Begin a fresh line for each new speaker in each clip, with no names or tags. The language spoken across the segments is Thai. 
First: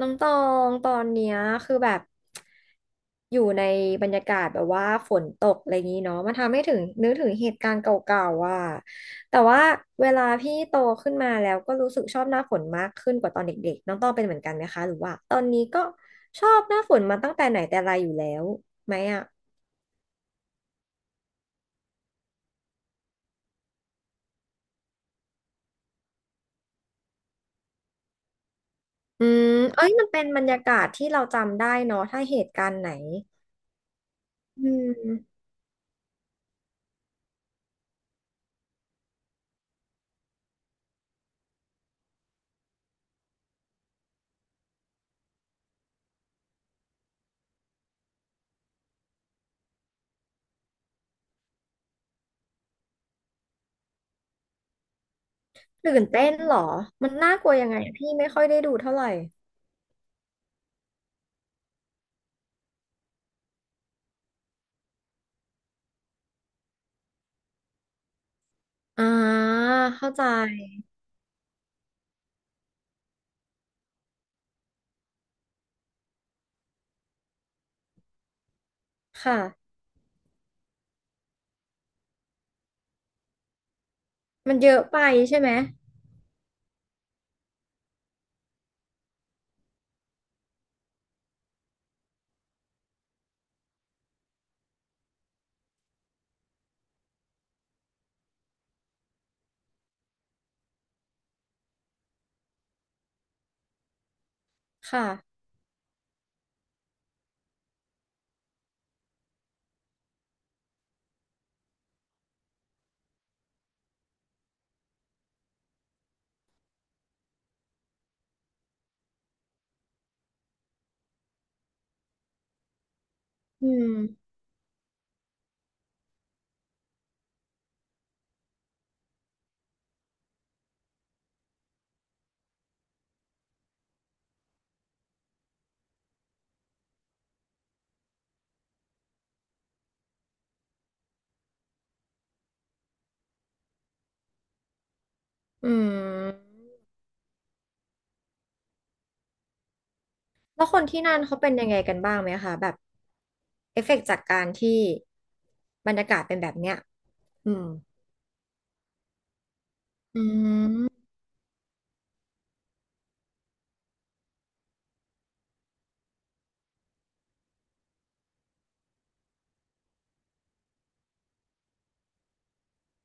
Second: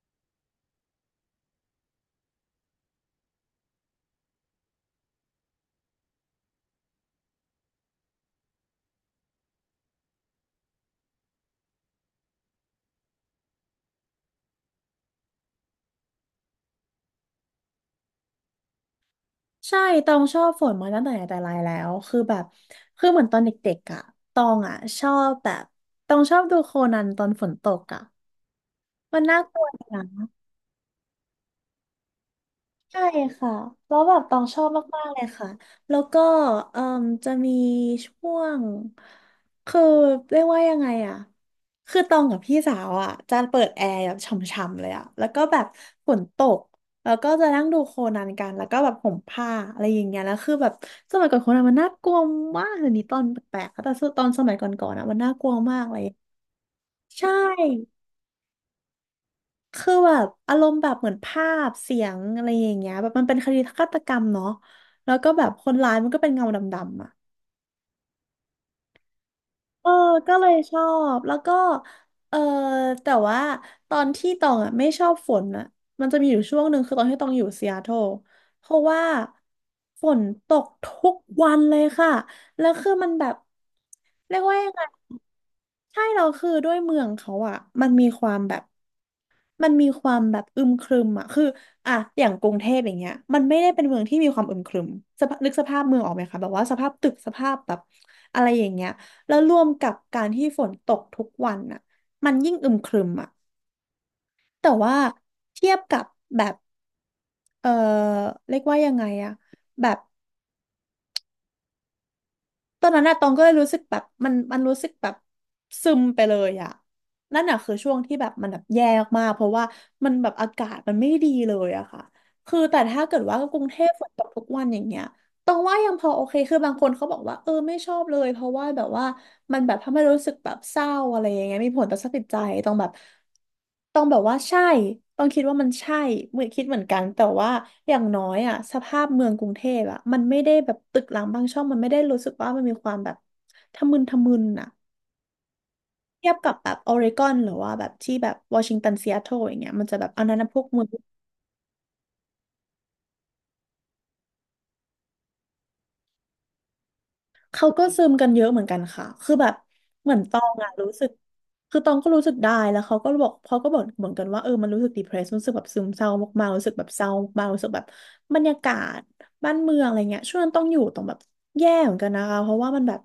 น้องตองตอนเนี้ยคือแบบอยู่ในบรรยากาศแบบว่าฝนตกอะไรอย่างนี้เนาะมันทำให้ถึงนึกถึงเหตุการณ์เก่าๆว่าแต่ว่าเวลาพี่โตขึ้นมาแล้วก็รู้สึกชอบหน้าฝนมากขึ้นกว่าตอนเด็กๆน้องตองเป็นเหมือนกันไหมคะหรือว่าตอนนี้ก็ชอบหน้าฝนมาตั้งแต่ไหนแต่ไรอยู่แล้วไหมอ่ะ
ใช่ตองชอบฝนมาตั้งแต่ไหนแต่ไรแล้ว คือแบบ คือเหมือนตอนเด็กๆอ่ะตองอ่ะชอบแบบตองชอบดูโคนันตอนฝนตกอ่ะมัน
อื
น่า
ม
กลัว
เอ้ย
นะ
มันเป็นบรรยากาศที่เราจำได้เนาะถ้าเหตุการณ์ไหน
ใช่ค่ะแล้วแบบตองชอ
อื
บมากๆเลย
ม
ค่ะแล้วก็เอ่มจะมีช่วงคือเรียกว่ายังไงอะคือตองกับพี่สาวอะจะเปิดแอร์แบบช่ำๆเลยอะแล้วก็แบบฝนตกแล้วก็จะนั่งดูโคนันกันแล้วก็แบบห่มผ้าอะไรอย่างเงี้ยแล้วคือแบบสมัยก่อนโคนันมันน่ากลัวมากเดี๋ยวนี้ตอนแปลกๆแต่ตอนสมัยก่อนๆอะมันน่ากลัวมาก
ตื่
เลย
นเต้นเหรอมัน
ใช่
น่ากลัวยังไงพี่ไม่ค่อยได้ดูเท่าไหร่
คือแบบอารมณ์แบบเหมือนภาพเสียงอะไรอย่างเงี้ยแบบมันเป็นคดีฆาตกรรมเนาะแล้วก็แบบคนร้ายมันก็เป็นเงาดำๆอ่ะ
อ่า
เออ
เข้าใจ
ก็เลยชอบแล้วก็เออแต่ว่าตอนที่ตองอ่ะไม่ชอบฝนอ่ะมันจะมีอยู่ช่วงหนึ่งคือตอนที่ตองอยู่ซีแอตเทิลเพราะว่า
ค่ะ
ฝนตกทุกวันเลยค่ะแล้วคือมันแบบเรียก
มั
ว่า
น
ยั
เย
งไง
อะไปใช่ไหม
ใช่เราคือด้วยเมืองเขาอะมันมีความแบบ มันมีความแบบอึมครึมอ่ะคืออ่ะอย่างกรุงเทพอย่างเงี้ยมันไม่ได้เป็นเมืองที่มีความอึมครึมสภาพนึกสภาพเมืองออกไหมคะแบบว่าสภาพตึกสภาพแบบอะไรอย่างเงี้ยแล้วรวมกับการที่ฝนตกทุกวันอะมันยิ่งอึมครึมอะแต่ว่า
ค่ะ
เทียบกับแบบเออเรียกว่ายังไงอะแบบ ตอนนั้นอะตองก็เลยรู้สึกแบบมันรู้สึกแบบซึมไปเลยอะนั่นอะคือช่วงที่แบบมันแบบแย่มากๆเพราะว่ามันแบบอากาศมันไม่ดีเลยอะค่ะ คือแต่ถ้าเกิดว่ากรุ
อื
งเทพฝนต
ม
กทุกวันอย่างเงี้ย ตรงว่ายังพอโอเคคือบางคนเขาบอกว่าเออไม่ชอบเลยเพราะว่าแบบว่ามันแบบทำให้รู้สึกแบบเศร้าอะไรอย่างเงี้ยมีผลต่อสภาพจิตใจต้องแบบต้องแบบว่าใช่ต้องคิดว่ามันใช่เหมือนคิดเหมือนกันแต่ว่าอย่างน้อยอ่ะสภาพเมืองกรุงเทพอ่ะมันไม่ได้แบบตึกรามบางช่องมันไม่ได้รู้สึกว่ามันมีความแบบทะมึนทะมึนอ่ะ
อื
เทียบกั
ม
บแบบออริกอนหรือว่าแบบที่แบบวอชิงตันซีแอตเทิลอย่างเงี้ยมันจะแบบอันนั้นนะพว
แล้
ก
วค
เมื
น
อง
ที่นั่นเขาเป็นยังไงกันบ้างไหมคะแบบเอฟเฟกต์จากการที่บรรยากาศเป็นแบบเนี้ยอืม
เขาก็ซึมกันเยอะเหมือนกันค่ะ คือแบบเหมือน
อื
ตองอะ
ม
รู้สึก คือตองก็รู้สึกได้แล้วเขาก็บอกเหมือนกันว่าเออมันรู้สึก depressed รู้สึกแบบซึมเศร้ามากๆรู้สึกแบบเศร้ามากๆรู้สึกแบบบรรยากาศบ้านเมืองอะไรเงี้ยช่วงนั้นต้องอยู่ตรงแบบ แย่เหมือนกันนะคะเพราะว่ามันแบบ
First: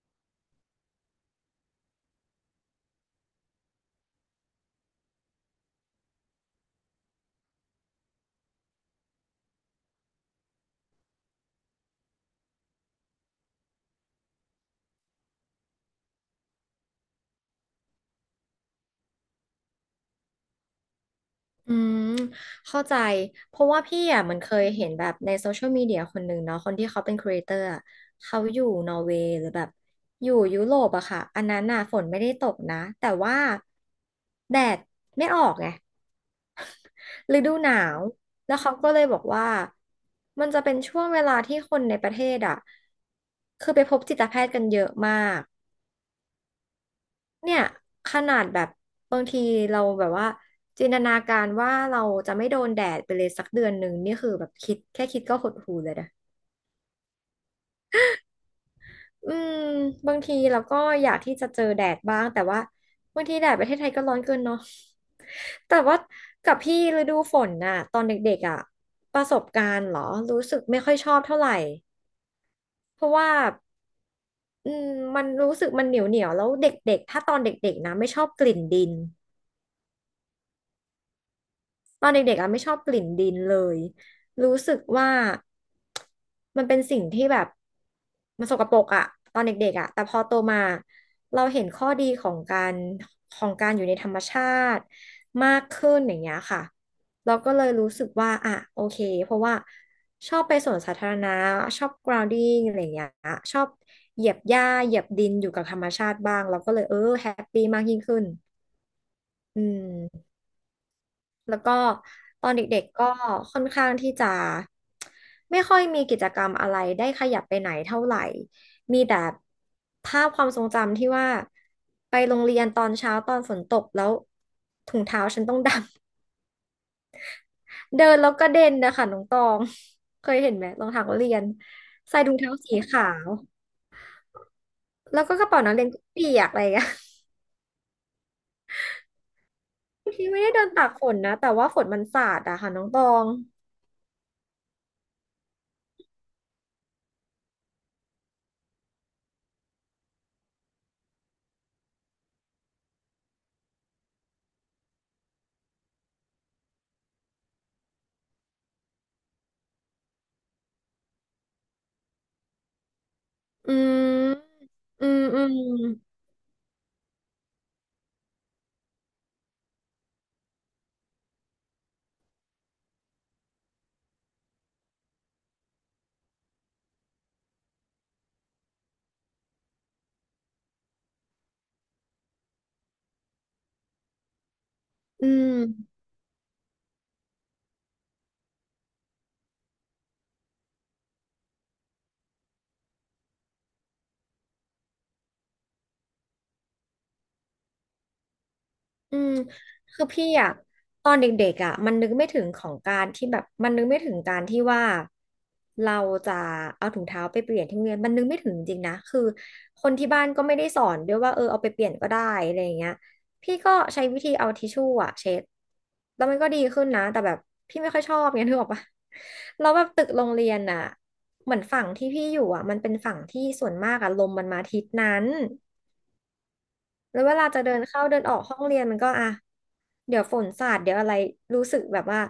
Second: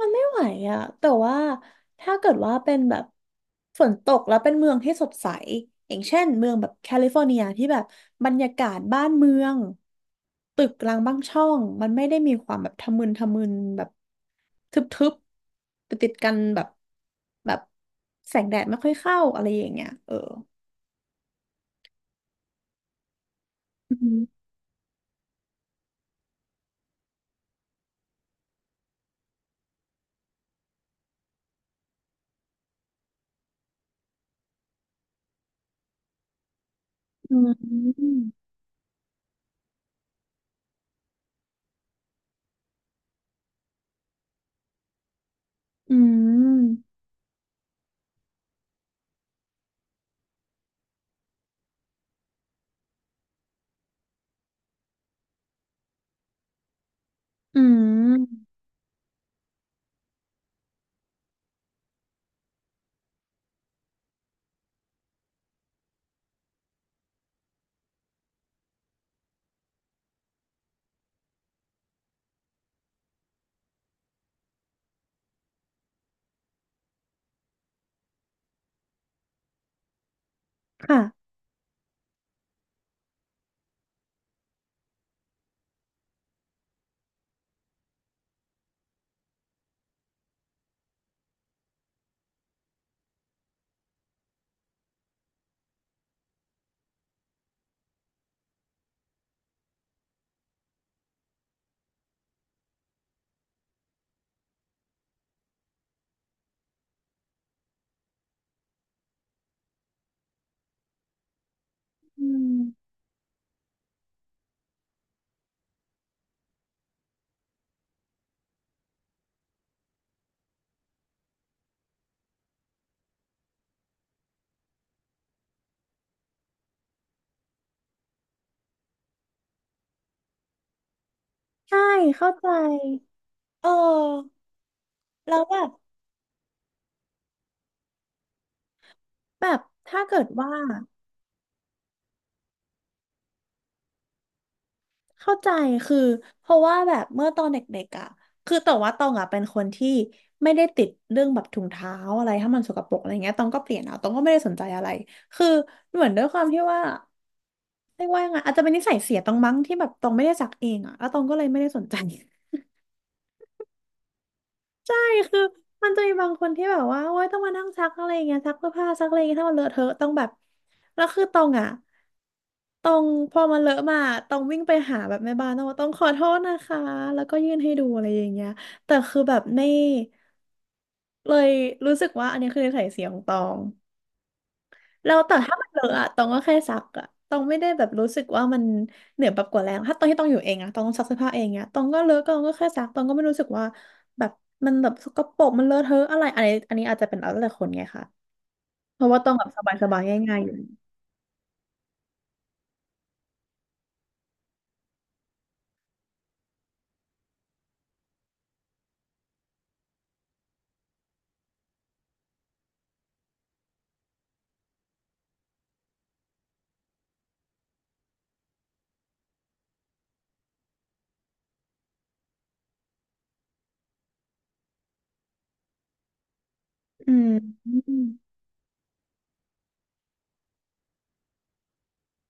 มันไม่ไหวอะแต่ว่าถ้าเกิดว่าเป็นแบบฝนตกแล้วเป็นเมืองที่สดใสอย่างเช่นเมืองแบบแคลิฟอร์เนียที่แบบบรรยากาศบ้านเมืองตึกรางบ้างช่องมันไม่ได้มีความแบบทะมึนทะมึนแบบทึบๆติดกันแบบแบบแสงแดดไม่ค่อยเข้าอะไรอย่างเงี้ยเออ
อืมเข้าใจเพราะว่า
อื
พี่
ม
อ่ะมันเคยเห็นแบบในโซเชียลมีเดียคนหนึ่งเนาะคนที่เขาเป็นครีเอเตอร์อะเขาอยู่นอร์เวย์หรือแบบอยู่ยุโรปอะค่ะอันนั้นน่ะฝนไม่ได้ตกนะแต่ว่าแดดไม่ออกไง
อื
ฤดูหนาว
ม
แล้วเขาก็เลยบอกว่า มันจะเป็นช่วงเวลาที่คนในประเทศอ่ะคือไปพบจิตแพทย์กันเยอะมาก
อืม
เนี่ย ขนาดแบบบางทีเราแบบว่าจินตนาการว่าเราจะไม่โดนแดดไปเลยสักเดือนหนึ่งนี่คือแบบคิดแค่คิดก็หดหู่เลยนะ
อืม
อืมบางทีเราก็อยากที่จะเจอแดดบ้างแต่ว่าบางทีแดดประเทศไทยก็ร้อนเกินเนาะ แต่ว่ากับพี่ฤดูฝนน่ะตอนเด็กๆอ่ะประสบการณ์เหรอรู้สึกไม่ค่อยชอบเท่าไหร่เพราะว่าอืมมันรู้สึกมันเหนียวเหนียวแล้วเด็กๆถ้าตอนเด็กๆนะไม่ชอบกลิ่นดิน
ค่ะ
ตอนเด็กๆอ่ะไม่ชอบกลิ่นดินเลยรู้สึกว่ามันเป็นสิ่งที่แบบมันสกปรกอ่ะตอนเด็กๆอ่ะแต่พอโตมาเราเห็นข้อดีของการของการอยู่ในธรรมชาติมากขึ้นอย่างเงี้ยค่ะเราก็เลยรู้สึกว่าอ่ะโอเคเพราะว่าชอบไปสวนสาธารณะชอบ grounding อะไรอย่างเงี้ยชอบเหยียบหญ้าเหยียบดินอยู่กับธรรมชาติบ้างเราก็เลยเออแฮปปี้มากยิ่งขึ้นอืม แล้วก็
อื
ตอน
ม
เด็กๆก็ค่อนข้างที่จะไม่ค่อยมีกิจกรรมอะไรได้ขยับไปไหนเท่าไหร่มีแต่ภาพความทรงจำที่ว่าไปโรงเรียนตอนเช้าตอนฝนตกแล้วถุงเท้าฉันต้องดำ เดินแล้วก็เด่นนะคะน้องตองเคยเห็นไหมรองเท้านักเรียน
ใช่
ใส่
เข้า
ถุง
ใจ
เท้าสีขาว
เออ
แล้วก็
แล้ว
กระ
แบ
เป๋า
บ
นักเรียนก็เปียกอะไรอย่างเงี้ย
แบบถ้า
บาง
เกิ
ที
ด
ไม่ได้
ว่า
เดินตากฝนนะแต่ว่าฝนมันสาดอะค่ะน้องตอง
เข้าใจคือเพราะว่าแบบเมื่อตอนเด็กๆอ่ะคือแต่ว่าตองอ่ะเป็นคนที่ไม่ได้ติดเรื่องแบบถุงเท้าอะไรถ้ามันสกปรกอะไรเงี้ยตองก็เปลี่ยนเอาตองก็ไม่ได้สนใจอะไรคือเหมือนด้วยความที่ว่าเรียกว่ายังไงอาจจะเป็นนิสัยเสียตองมั้งที่แบบตองไม่ได้ซักเองอ่ะแล้วตองก็เลยไม่ได้สนใจ
อืม
ใช่
อืม
คื
อื
อ
ม
มันจะมีบางคนที่แบบว่าโอ๊ยต้องมานั่งซักอะไรอย่างเงี้ยซักเสื้อผ้าซักอะไรอย่างเงี้ยถ้ามันเลอะเทอะต้องแบบแล้วคือตองอ่ะ ต้องพอมันเลอะมาต้องวิ่งไปหาแบบแม่บ้านต้องว่าต้องขอโทษนะคะแล้วก็ยื่นให้ดูอะไรอย่างเงี้ยแต่คือแบบไม่เลยรู้สึกว่าอันนี้คือนิสัยเสียของตองแล้ว
อื
แต่ถ้า
ม
มันเลอะอะตองก็แค่ซักอะตองไม่ได้แบบรู้สึกว่ามันเหนือแบบกว่าแรงถ้าตอนที่ตองอยู่เองอะตองต้องซักเสื้อผ้าเองเนี้ยตองก็เลอะก็ตองก็แค่ซักตองก็ไม่รู้สึกว่าแบบมันแบบสกปรกมันเลอะเทอะอะไรอันนี้อาจจะเป็นแล้วแต่คนไงคะเพราะ
อื
ว่าตอ
ม
งแบบสบาย
คือพี่
ๆง่ายๆอ
อะ
ยู่
ตอนเด็กๆอะมันนึกไม่ถึงของการที่แบบมันนึกไม่ถึงการที่ว่าเราจะเอาถุงเท้าไปเปลี่ยนที่โรงเรียนมันนึกไม่ถึงจริงๆนะคือคนที่บ้านก็ไม่ได้สอนด้วยว่าเออเอาไปเปลี่ยนก็ได้อะไรอย่างเงี้ยพี่ก็ใช้วิธีเอาทิชชู่อะเช็ดแล้วมันก็ดีขึ้นนะแต่แบบพี่ไม่ค่อยชอบเงี้ยนึกออกปะแล้วแบบตึกโรงเรียนอะเหมือนฝั่งที่พี่อยู่อะมันเป็นฝั่งที่ส่วนมากอะลมมันมาทิศนั้น
อื
แล้วเวลาจะเดิน
ม
เข้าเดินออกห้องเรียนมันก็อ่ะเดี๋ยวฝนสาดเดี๋ยวอะไรรู้สึกแบบว่า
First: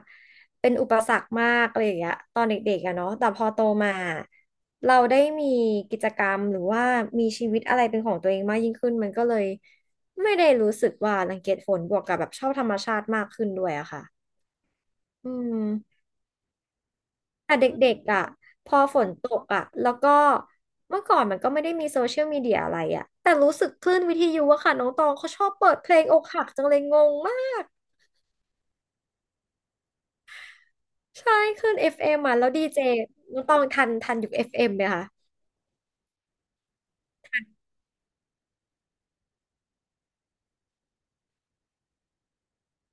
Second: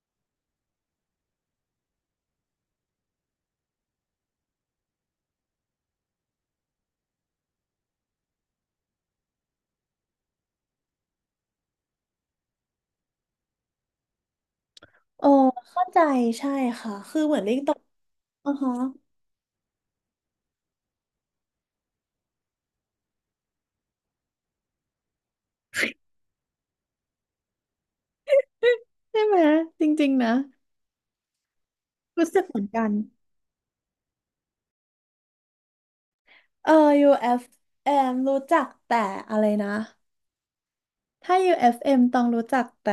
เป็นอุปสรรคมากอะไรอย่างเงี้ยตอนเด็กๆอะเนาะแต่พอโตมาเราได้มีกิจกรรมหรือว่ามีชีวิตอะไรเป็นของตัวเองมากยิ่งขึ้นมันก็เลยไม่ได้รู้สึกว่ารังเกียจฝนบวกกับแบบชอบธรรมชาติมากขึ้นด้วยอะค่ะ
เออ
อื
เข้า
ม
ใจใช่ค่ะคือเหมือนลิ
แต่
ง
เด
ตก
็กๆอ่ะ
อือ
พ
ฮะ
อฝนตกอ่ะแล้วก็เมื่อก่อนมันก็ไม่ได้มีโซเชียลมีเดียอะไรอ่ะแต่รู้สึกคลื่นวิทยุอะค่ะน้องตองเขาชอบเปิดเพลงอกหักจังเลยงงมาก
ใช่ไหมจริงๆนะ
ใช่คลื่น FM อฟ
รู้
เอ็มอ่ะ
สึก
แล้ว
เหมื
ดี
อน
เจ
กัน
น้องตองทันยุค FM ไหมคะ
เออ UFM รู้จักแต่อะไรนะถ้า UFM ต้องรู้จักแต่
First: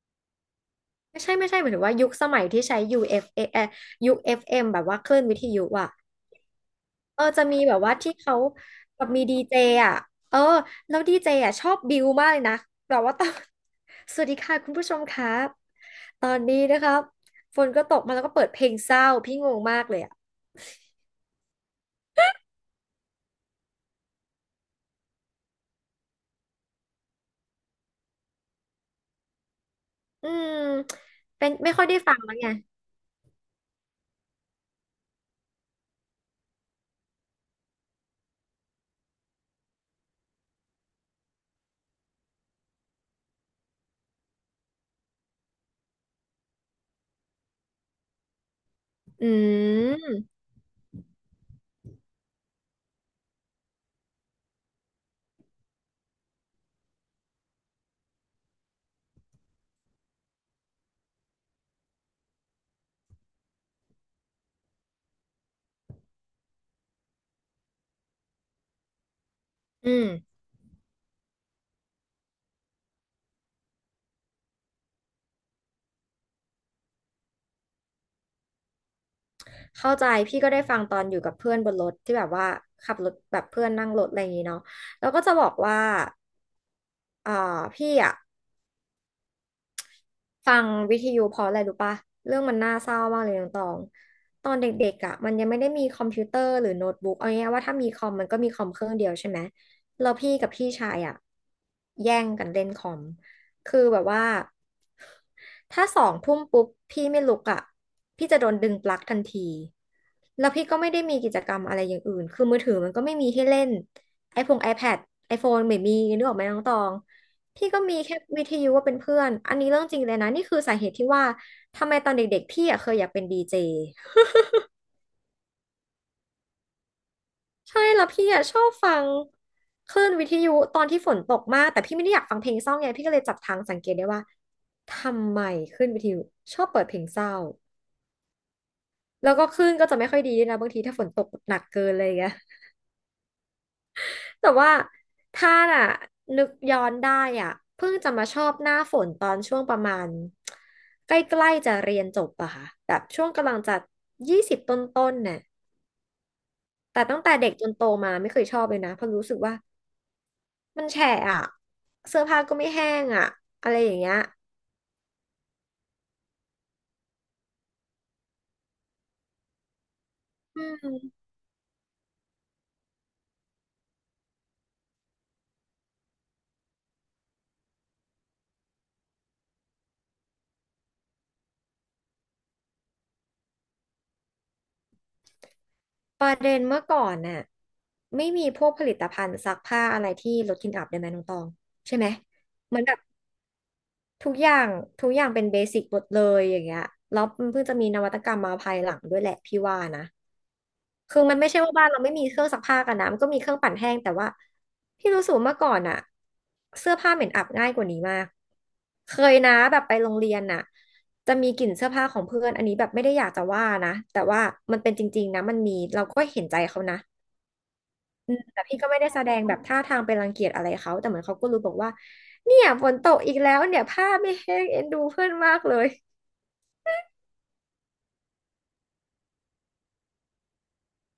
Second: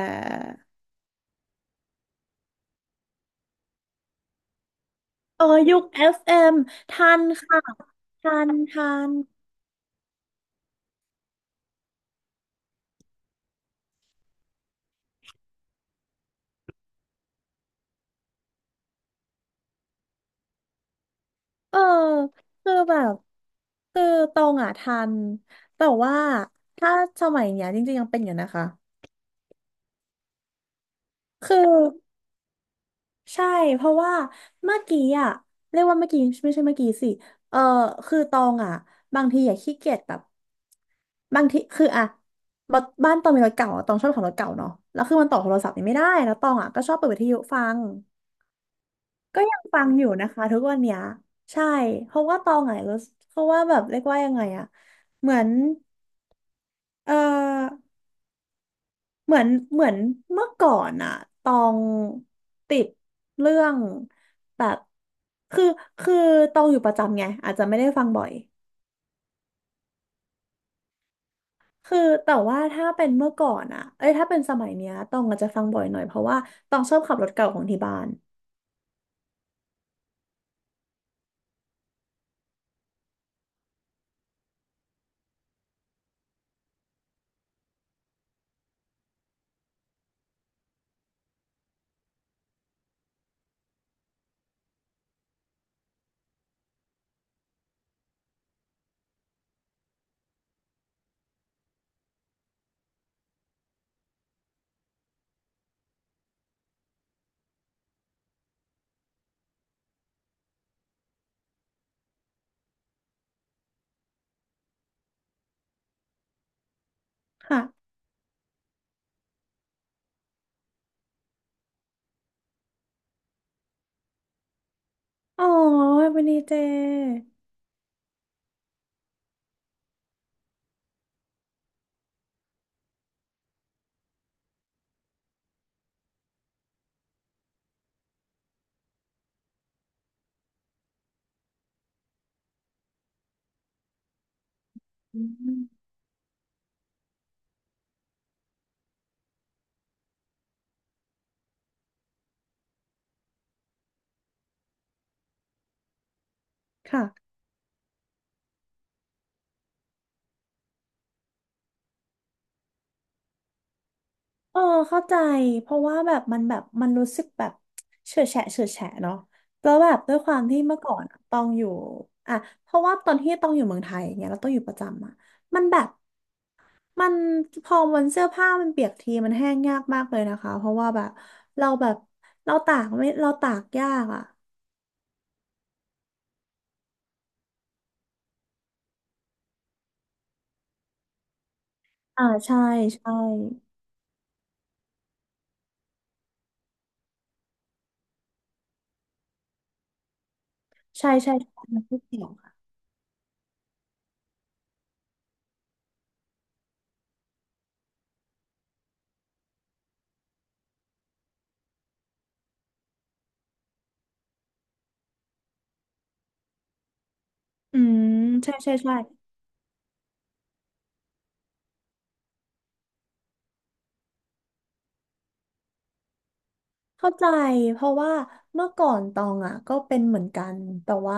ไม่ใช่ไม่ใช่หมายถึงว่ายุคสมัยที่ใช้ยูเอฟเอยุค FM แบบว่าคลื่นวิ
เอ
ท
อ
ยุ
ยุค
อ่ะ
FM ทั
เอ
น
อจะมี
ค่ะ
แบบว่าที่
ทั
เขา
นทั
แบบ
น
มีดีเจอ่ะเออแล้วดีเจอ่ะชอบบิวมากเลยนะแบบว่า ตอน สวัสดีค่ะคุณผู้ชมครับตอนนี้นะครับฝนก็ตกมาแล้วก็เปิดเพลงเศร้าพี่งงมากเลยอ่ะ
เออคือแบบคือตรงอ่ะทันแต่ว่าถ้าสมัยเนี้ยจริงๆยังเป็นอยู่นะคะ
อืมเป็
คื
น
อ
ไม่ค่อยได้ฟังแล้วไง
ใช่เพราะว่าเมื่อกี้อ่ะเรียกว่าเมื่อกี้ไม่ใช่เมื่อกี้สิเออคือตองอ่ะบางทีอย่กขี้เกียจแบบบางทีคืออ่ะบบ้านตองมีรถเก่าอะตองชอบขับรถเก่าเนาะแล้วคือมันต่อโทรศัพท์นี่ไม่ได้แล้วตองอ่ะก็ชอบเปิดวิทยุฟัง
อื
ก็ยังฟังอยู่
ม
นะคะทุกวันเนี้ยใช่เพราะว่าตองอ่ะรู้สึกเพราะว่าแบบเรียกว่ายังไงอ่ะเหมือนเออ เหมือนเหมือนเมื่อก่อนอะตองติดเรื่องแบบคือคือตองอยู่ประจำไงอาจจะไม่ได้ฟังบ่อย
อืม
คือแต่ว่าถ้าเป็นเมื่อก่อนอะเอ้ยถ้าเป็นสมัยเนี้ยตองอาจจะฟังบ่อยหน่อยเพราะว่าตองชอบขับรถเก่าของที่บ้าน
เข้าใจพี่ก็ได้ฟังตอนอยู่กับเพื่อนบนรถที่แบบว่าขับรถแบบเพื่อนนั่งรถอะไรอย่างงี้เนาะแล้วก็จะบอกว่าอ่าพี่อ่ะ ฟังวิทยุเพราะอะไรรู้ปะเรื่องมันน่าเศร้ามากเลยน้องตองตอนเด็กๆอ่ะมันยังไม่ได้มีคอมพิวเตอร์หรือโน้ตบุ๊กเอาง่ายๆว่าถ้ามีคอมมันก็มีคอมเครื่องเดียวใช่ไหมแล้วพี่กับพี่ชายอ่ะแย่งกันเล่นคอมคือแบบว่าถ้าสองทุ่มปุ๊บพี่ไม่ลุกอ่ะพี่จะโดนดึงปลั๊กทันทีแล้วพี่ก็ไม่ได้มีกิจกรรมอะไรอย่างอื่นคือมือถือมันก็ไม่มีให้เล่นไอพง iPad iPhone ไม่มีนึกออกไหมน้องตอง
ค่ะ
พี่ก็มีแค่วิทยุว่าเป็นเพื่อนอันนี้เรื่องจริงเลยนะนี่คือสาเหตุที่ว่าทำไมตอนเด็กๆพี่อ่ะเคยอยากเป็นดีเจ
อ๋อวันนี้เจ
ใช่แล้วพี่อ่ะชอบฟังคลื่นวิทยุตอนที่ฝนตกมากแต่พี่ไม่ได้อยากฟังเพลงเศร้าไงพี่ก็เลยจับทางสังเกตได้ว่าทำไมคลื่นวิทยุชอบเปิดเพลงเศร้าแล้วก็คลื่นก็จะไม่ค่อยดีด้วยนะบางทีถ้าฝนตกหนักเกินเลยไง แต่ว่า
อื
ถ้าน่ะ
ม
นึกย้อนได้อ่ะเพิ่งจะมาชอบหน้าฝนตอนช่วงประมาณใกล้ๆจะเรียนจบอะค่ะแบบช่วงกำลังจะ20ต้นๆน่ะแต่
ค่ะ
ตั้งแต่เด็กจนโตมาไม่เคยชอบเลยนะเพราะรู้สึกว่ามันแฉะอะเสื้อผ้าก็ไม่แห้งอะอะไรอย่างเงี้ย
เออเข้าใจเพราะว่าแบบมันแบบมันรู้สึกแบบเฉื่อยแฉะเฉื่อยแฉะเนาะแล้วแบบด้วยความที่
อื
เมื่อก่อนอะ
ม
ตองอยู่อ่ะเพราะว่าตอนที่ตองอยู่เมืองไทยอย่างเงี้ยแล้วตองอยู่ประจำอะมันแบบมันพอวันเสื้อผ้ามันเปียกทีมันแห้งยากมากเลยนะคะเพราะว่าแบบเราแบบเราตากไม่เราตากยากอ่ะ
ประเด็นเมื่อก่อนน่ะไม่มีพวกผลิตภัณฑ์ซักผ้าอะไรที่ลดกลิ่นอับได้ไหมน้องตองใช่ไหม
อ่าใช่
เหมือนแบบ
ใช่
ทุกอย่างทุกอย่างเป็นเบสิกหมดเลยอย่างเงี้ยแล้วมันเพิ่งจะมีนวัตกรรมมาภายหลังด้วยแหละพี่ว่านะ
ใช่
คือ
ใช่
มันไม่ใช่
ใช่
ว่า
มัน
บ้าน
ไม่
เราไม่
เกี่ย
มี
ว
เครื่องซัก
ค่ะ
ผ้ากันนะมันก็มีเครื่องปั่นแห้งแต่ว่าพี่รู้สึกว่าเมื่อก่อนอะเสื้อผ้าเหม็นอับง่ายกว่านี้มากเคยนะแบบไปโรงเรียนน่ะจะมีกลิ่นเสื้อผ้าของเพื่อนอันนี้แบบไม่ได้อยากจะว่านะแต่ว่ามันเป็นจริงๆนะมันมีเราก็เห็นใจเขานะ
อืมใช่
แต่
ใช่
พี่ก็
ใช่
ไม่ได้แสดงแบบท่าทางเป็นรังเกียจอะไรเขาแต่เหมือนเขาก็รู้บอกว่าเนี่ยฝนตกอีกแล้วเนี่ยผ้าไม่แห้งเอ็นดูเพื่อนมากเลย
เข้าใจเพราะว่าเมื่อก่อนตองอ่ะก็เป็นเหมือนกันแต่ว่า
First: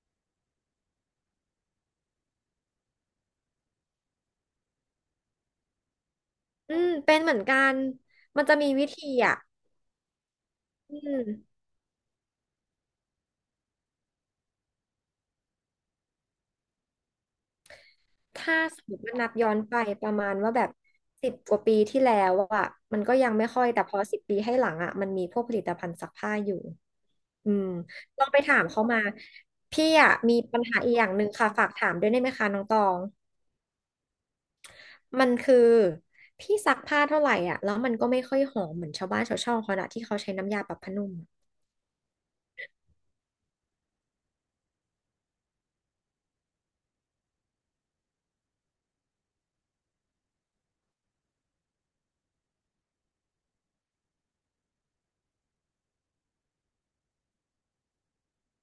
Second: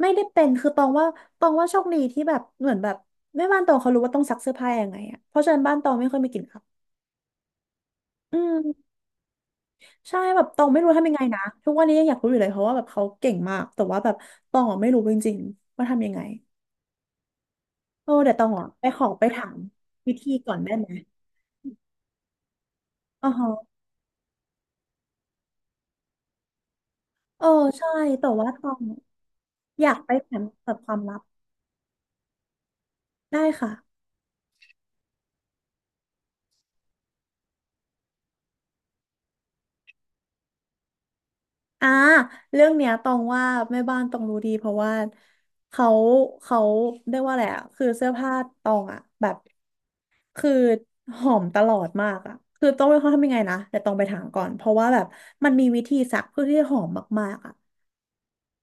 ไม่ได้เป็นคือตองว่าตองว่าโชคดีที่แบบเหมือนแบบแม่บ้านตองเขารู้ว่าต้องซักเสื้อผ้ายังไงอ่ะเพราะฉะนั้นบ้านตองไม่ค่อยมีกลิ่นอับ
อืมเป็นเหมือนกัน
อื
มันจะมีวิ
ม
ธีอ่ะ
ใช่แบบตองไม่รู้
อื
ทำยังไง
ม
นะทุกวันนี้ยังอยากรู้อยู่เลยเพราะว่าแบบเขาเก่งมากแต่ว่าแบบตองอ่ะไม่รู้จริงๆว่าทำยังไงเออเดี๋ยวตอง
ถ้า
อ่ะ
ส
ไป
มม
ข
ติ
อ
ว่า
ไป
นับ
ถา
ย้อ
ม
นไปป
วิ
ระมา
ธี
ณว่า
ก่อน
แบ
ได้
บ
ไหม
10 กว่าปีที่แล้วอ่ะมันก็
อ๋
ยั
อ
งไม่
ฮะ
ค่อยแต่พอ10 ปีให้หลังอ่ะมันมีพวกผลิตภัณฑ์ซักผ้าอยู่
เออ
อืม
ใช่
ลอ
แต่
งไป
ว่า
ถา
ต
ม
อ
เขา
ง
มา
อ
พี่
ยากไป
อ่ะมี
ถาม
ปัญ
แบ
หา
บค
อีก
วาม
อย่าง
ลั
ห
บ
นึ่งค่ะฝากถามด้วยได้ไหมคะน้องตอง
ได้ค่ะ
มันคือพี่ซักผ้าเท่าไหร่อ่ะแล้วมันก็ไม่ค่อยหอมเหมือนชาวบ้านชาวช่องเขาอะที่เขาใช้น้ำยาปรับผ้านุ่ม
อ่าเรื่องเนี้ยตองว่าแม่บ้านตองรู้ดีเพราะว่าเขาเขาเรียกว่าอะไรอ่ะคือเสื้อผ้าตองอ่ะแบบคือหอมตลอดมากอ่ะคือต้องไม่เขาทำยังไงนะเดี๋ยวตองไปถามก่อนเพราะว่าแบบมันมีวิธีซักเพื่อที่จะหอมมากๆอ่ะ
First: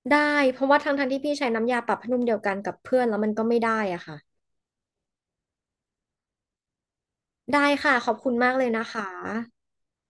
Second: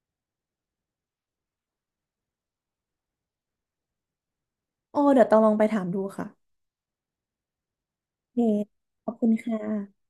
ได้เพราะว่าทั้งที่พี่ใช้น้ำยาปรับผ้านุ่มเดียวกันกับเพื่อนแล้วมันก็ไม่ได้อ่ะค่ะ
อ๋อเดี๋ยวตองลองไปถามดูค่ะ
ได้ค่ะขอบคุ
โอ
ณ
เค
มากเลยนะคะ
ขอบคุณค่ะ